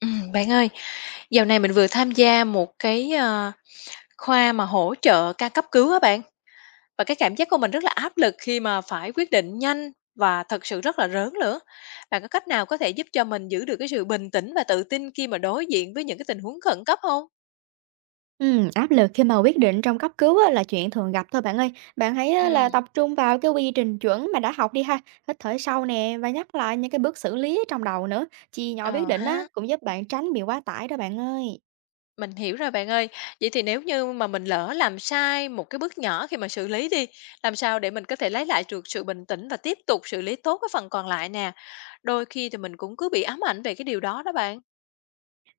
Bạn ơi, dạo này mình vừa tham gia một cái, khoa mà hỗ trợ ca cấp cứu á bạn, và cái cảm giác của mình rất là áp lực khi mà phải quyết định nhanh và thật sự rất là rớn nữa. Bạn có cách nào có thể giúp cho mình giữ được cái sự bình tĩnh và tự tin khi mà đối diện với những cái tình huống khẩn cấp không? Áp lực khi mà quyết định trong cấp cứu á, là chuyện thường gặp thôi bạn ơi. Bạn hãy Ừ. á, là tập trung vào cái quy trình chuẩn mà đã học đi ha, hít thở sâu nè và nhắc lại những cái bước xử lý trong đầu nữa. Chia nhỏ quyết Ờ định á, ha. cũng giúp bạn tránh bị quá tải đó bạn ơi. Mình hiểu rồi bạn ơi. Vậy thì nếu như mà mình lỡ làm sai một cái bước nhỏ khi mà xử lý đi, làm sao để mình có thể lấy lại được sự bình tĩnh và tiếp tục xử lý tốt cái phần còn lại nè? Đôi khi thì mình cũng cứ bị ám ảnh về cái điều đó đó bạn.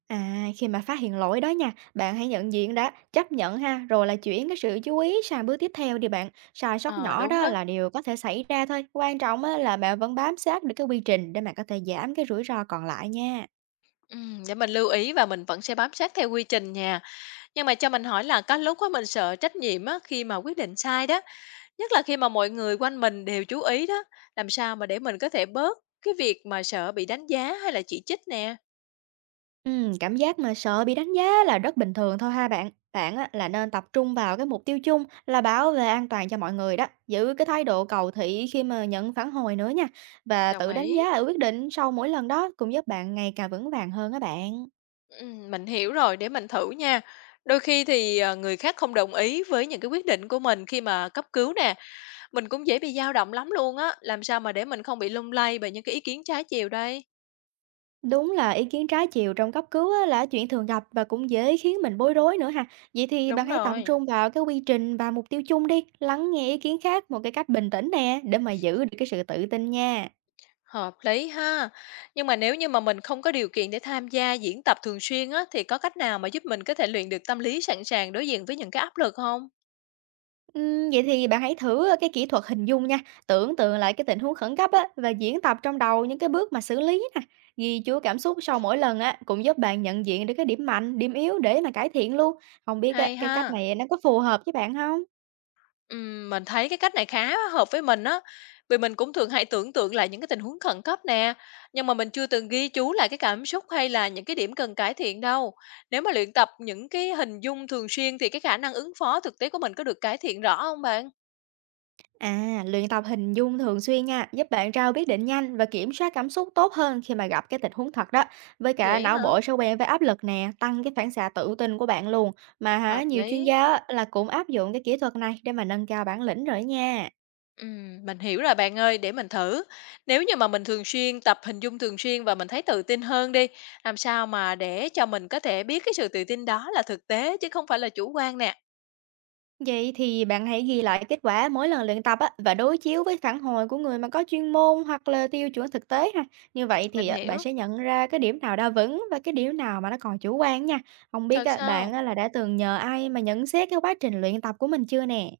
À, khi mà phát hiện lỗi đó nha, bạn hãy nhận diện đã, chấp nhận ha, rồi là chuyển cái sự chú ý sang bước tiếp theo đi bạn. Sai sót Ờ, nhỏ đúng đó đó. là điều có thể xảy ra thôi. Quan trọng á, là bạn vẫn bám sát được cái quy trình để mà có thể giảm cái rủi ro còn lại nha. Để mình lưu ý và mình vẫn sẽ bám sát theo quy trình nha. Nhưng mà cho mình hỏi là có lúc á mình sợ trách nhiệm á khi mà quyết định sai đó, nhất là khi mà mọi người quanh mình đều chú ý đó, làm sao mà để mình có thể bớt cái việc mà sợ bị đánh giá hay là chỉ trích nè. Cảm giác mà sợ bị đánh giá là rất bình thường thôi ha bạn. Bạn á, là nên tập trung vào cái mục tiêu chung là bảo vệ an toàn cho mọi người đó. Giữ cái thái độ cầu thị khi mà nhận phản hồi nữa nha. Và Đồng tự đánh ý. giá ở quyết định sau mỗi lần đó cũng giúp bạn ngày càng vững vàng hơn á bạn. Mình hiểu rồi, để mình thử nha. Đôi khi thì, người khác không đồng ý với những cái quyết định của mình khi mà cấp cứu nè, mình cũng dễ bị dao động lắm luôn á, làm sao mà để mình không bị lung lay bởi những cái ý kiến trái chiều đây? Đúng là ý kiến trái chiều trong cấp cứu á, là chuyện thường gặp và cũng dễ khiến mình bối rối nữa ha. Vậy thì bạn Đúng hãy tập rồi, trung vào cái quy trình và mục tiêu chung đi. Lắng nghe ý kiến khác một cái cách bình tĩnh nè để mà giữ được cái sự tự tin nha. hợp lý ha. Nhưng mà nếu như mà mình không có điều kiện để tham gia diễn tập thường xuyên á, thì có cách nào mà giúp mình có thể luyện được tâm lý sẵn sàng đối diện với những cái áp lực không? Vậy thì bạn hãy thử, cái kỹ thuật hình dung nha, tưởng tượng lại cái tình huống khẩn cấp á và diễn tập trong đầu những cái bước mà xử lý nè. Ghi chú cảm xúc sau mỗi lần á, cũng giúp bạn nhận diện được cái điểm mạnh, điểm yếu để mà cải thiện luôn. Không biết á, Hay cái cách ha. này nó có phù hợp với bạn không? Mình thấy cái cách này khá hợp với mình á, vì mình cũng thường hay tưởng tượng lại những cái tình huống khẩn cấp nè, nhưng mà mình chưa từng ghi chú lại cái cảm xúc hay là những cái điểm cần cải thiện đâu. Nếu mà luyện tập những cái hình dung thường xuyên thì cái khả năng ứng phó thực tế của mình có được cải thiện rõ không bạn? À, luyện tập hình dung thường xuyên nha, giúp bạn ra quyết định nhanh và kiểm soát cảm xúc tốt hơn khi mà gặp cái tình huống thật đó. Với cả Vậy não hả? bộ sẽ quen với áp lực nè, tăng cái phản xạ tự tin của bạn luôn. Mà hả, Hợp nhiều chuyên lý. gia á là cũng áp dụng cái kỹ thuật này để mà nâng cao bản lĩnh rồi nha. Mình hiểu rồi bạn ơi, để mình thử. Nếu như mà mình thường xuyên tập hình dung thường xuyên và mình thấy tự tin hơn đi, làm sao mà để cho mình có thể biết cái sự tự tin đó là thực tế chứ không phải là chủ quan nè. Vậy thì bạn hãy ghi lại kết quả mỗi lần luyện tập á, và đối chiếu với phản hồi của người mà có chuyên môn hoặc là tiêu chuẩn thực tế ha. Như vậy thì Mình à, bạn hiểu. sẽ nhận ra cái điểm nào đã vững và cái điểm nào mà nó còn chủ quan nha. Không biết Thật á, bạn sao? á, là đã từng nhờ ai mà nhận xét cái quá trình luyện tập của mình chưa nè?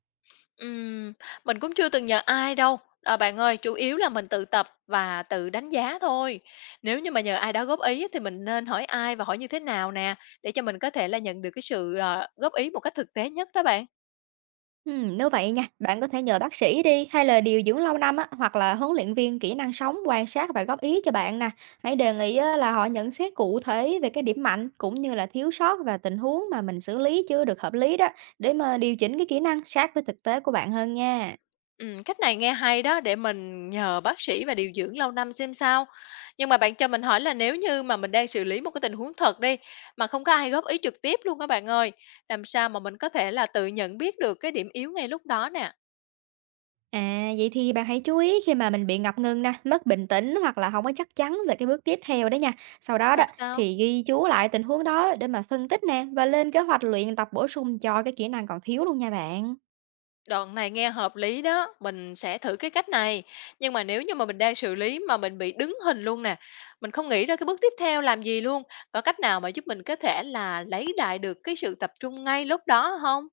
Ừm, mình cũng chưa từng nhờ ai đâu, bạn ơi, chủ yếu là mình tự tập và tự đánh giá thôi. Nếu như mà nhờ ai đó góp ý á thì mình nên hỏi ai và hỏi như thế nào nè, để cho mình có thể là nhận được cái sự, góp ý một cách thực tế nhất đó bạn. Nếu vậy nha, bạn có thể nhờ bác sĩ đi hay là điều dưỡng lâu năm á, hoặc là huấn luyện viên kỹ năng sống quan sát và góp ý cho bạn nè. Hãy đề nghị á, là họ nhận xét cụ thể về cái điểm mạnh cũng như là thiếu sót và tình huống mà mình xử lý chưa được hợp lý đó để mà điều chỉnh cái kỹ năng sát với thực tế của bạn hơn nha. Cách này nghe hay đó, để mình nhờ bác sĩ và điều dưỡng lâu năm xem sao. Nhưng mà bạn cho mình hỏi là nếu như mà mình đang xử lý một cái tình huống thật đi, mà không có ai góp ý trực tiếp luôn các bạn ơi, làm sao mà mình có thể là tự nhận biết được cái điểm yếu ngay lúc đó nè? À, vậy thì bạn hãy chú ý khi mà mình bị ngập ngừng nè, mất bình tĩnh hoặc là không có chắc chắn về cái bước tiếp theo đó nha. Sau đó đó Thật sao? thì ghi chú lại tình huống đó để mà phân tích nè và lên kế hoạch luyện tập bổ sung cho cái kỹ năng còn thiếu luôn nha bạn. Đoạn này nghe hợp lý đó, mình sẽ thử cái cách này. Nhưng mà nếu như mà mình đang xử lý mà mình bị đứng hình luôn nè, mình không nghĩ ra cái bước tiếp theo làm gì luôn. Có cách nào mà giúp mình có thể là lấy lại được cái sự tập trung ngay lúc đó không?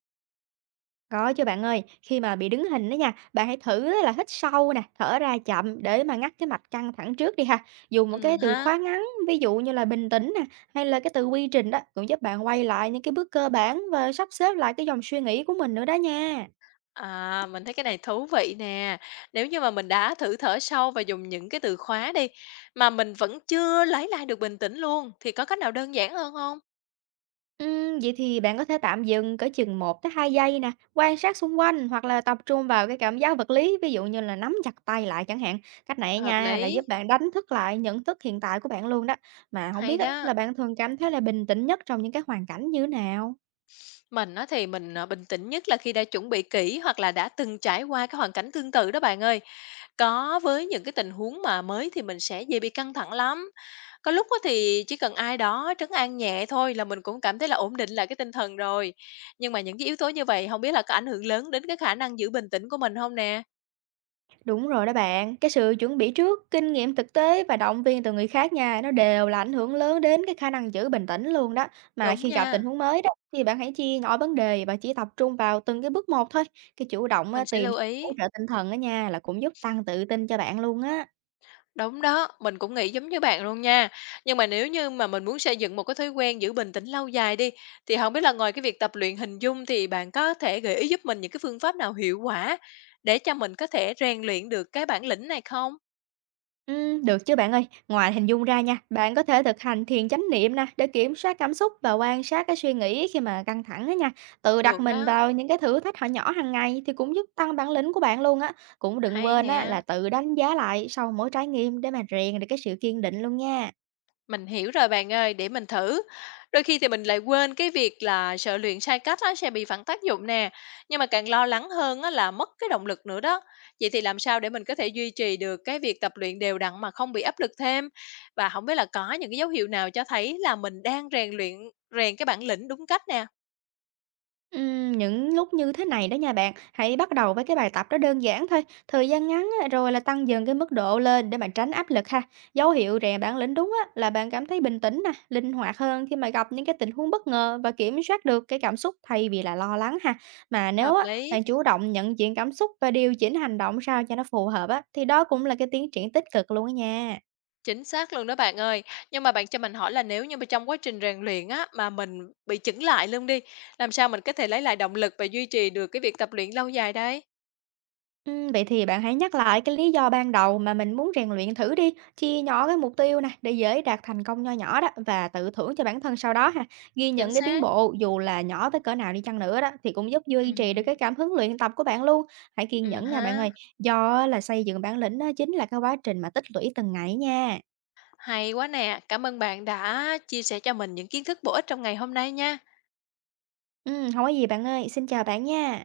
Có chứ bạn ơi, khi mà bị đứng hình đó nha, bạn hãy thử á là hít sâu nè, thở ra chậm để mà ngắt cái mạch căng thẳng trước đi ha. Dùng một Ừ cái từ ha. khóa ngắn, ví dụ như là bình tĩnh nè, hay là cái từ quy trình đó cũng giúp bạn quay lại những cái bước cơ bản và sắp xếp lại cái dòng suy nghĩ của mình nữa đó nha. À, mình thấy cái này thú vị nè. Nếu như mà mình đã thử thở sâu và dùng những cái từ khóa đi mà mình vẫn chưa lấy lại được bình tĩnh luôn thì có cách nào đơn giản hơn không? Vậy thì bạn có thể tạm dừng cỡ chừng một tới hai giây nè, quan sát xung quanh hoặc là tập trung vào cái cảm giác vật lý, ví dụ như là nắm chặt tay lại chẳng hạn. Cách này Hợp nha là lý, giúp bạn đánh thức lại nhận thức hiện tại của bạn luôn đó. Mà không hay biết á, đó. là bạn thường cảm thấy là bình tĩnh nhất trong những cái hoàn cảnh như thế nào? Mình á thì mình, bình tĩnh nhất là khi đã chuẩn bị kỹ hoặc là đã từng trải qua cái hoàn cảnh tương tự đó bạn ơi. Có với những cái tình huống mà mới thì mình sẽ dễ bị căng thẳng lắm. Có lúc á thì chỉ cần ai đó trấn an nhẹ thôi là mình cũng cảm thấy là ổn định lại cái tinh thần rồi. Nhưng mà những cái yếu tố như vậy không biết là có ảnh hưởng lớn đến cái khả năng giữ bình tĩnh của mình không nè? Đúng rồi đó bạn, cái sự chuẩn bị trước, kinh nghiệm thực tế và động viên từ người khác nha, nó đều là ảnh hưởng lớn đến cái khả năng giữ bình tĩnh luôn đó. Mà Đúng khi gặp tình nha, huống mới đó, thì bạn hãy chia nhỏ vấn đề và chỉ tập trung vào từng cái bước một thôi. Cái chủ động á, mình sẽ tìm lưu ý. hỗ trợ tinh thần ở nha, là cũng giúp tăng tự tin cho bạn luôn á. Đúng đó, mình cũng nghĩ giống như bạn luôn nha. Nhưng mà nếu như mà mình muốn xây dựng một cái thói quen giữ bình tĩnh lâu dài đi, thì không biết là ngoài cái việc tập luyện hình dung thì bạn có thể gợi ý giúp mình những cái phương pháp nào hiệu quả để cho mình có thể rèn luyện được cái bản lĩnh này không? Được chứ bạn ơi. Ngoài hình dung ra nha, bạn có thể thực hành thiền chánh niệm nè để kiểm soát cảm xúc và quan sát cái suy nghĩ khi mà căng thẳng á nha. Tự đặt Được mình đó, vào những cái thử thách họ nhỏ hàng ngày thì cũng giúp tăng bản lĩnh của bạn luôn á. Cũng đừng hay quên á là nè. tự đánh giá lại sau mỗi trải nghiệm để mà rèn được cái sự kiên định luôn nha. Mình hiểu rồi bạn ơi, để mình thử. Đôi khi thì mình lại quên cái việc là sợ luyện sai cách á, sẽ bị phản tác dụng nè. Nhưng mà càng lo lắng hơn á, là mất cái động lực nữa đó. Vậy thì làm sao để mình có thể duy trì được cái việc tập luyện đều đặn mà không bị áp lực thêm? Và không biết là có những cái dấu hiệu nào cho thấy là mình đang rèn cái bản lĩnh đúng cách nè. Những lúc như thế này đó nha bạn, hãy bắt đầu với cái bài tập đó đơn giản thôi, thời gian ngắn á, rồi là tăng dần cái mức độ lên để bạn tránh áp lực ha. Dấu hiệu rèn bản lĩnh đúng á, là bạn cảm thấy bình tĩnh nè, linh hoạt hơn khi mà gặp những cái tình huống bất ngờ và kiểm soát được cái cảm xúc thay vì là lo lắng ha. Mà nếu Hợp á, lý. bạn chủ động nhận diện cảm xúc và điều chỉnh hành động sao cho nó phù hợp á, thì đó cũng là cái tiến triển tích cực luôn á nha. Chính xác luôn đó bạn ơi. Nhưng mà bạn cho mình hỏi là nếu như mà trong quá trình rèn luyện á, mà mình bị chững lại luôn đi, làm sao mình có thể lấy lại động lực và duy trì được cái việc tập luyện lâu dài đây? Vậy thì bạn hãy nhắc lại cái lý do ban đầu mà mình muốn rèn luyện thử đi, chia nhỏ cái mục tiêu nè để dễ đạt thành công nho nhỏ đó và tự thưởng cho bản thân sau đó ha. Ghi Chính nhận cái tiến xác. bộ dù là nhỏ tới cỡ nào đi chăng nữa đó thì cũng giúp duy trì được Ừm, cái cảm hứng luyện tập của bạn luôn. Hãy kiên nhẫn nha bạn ha. ơi, do á là xây dựng bản lĩnh á chính là cái quá trình mà tích lũy từng ngày nha. Hay quá nè. Cảm ơn bạn đã chia sẻ cho mình những kiến thức bổ ích trong ngày hôm nay nha. Không có gì bạn ơi, xin chào bạn nha.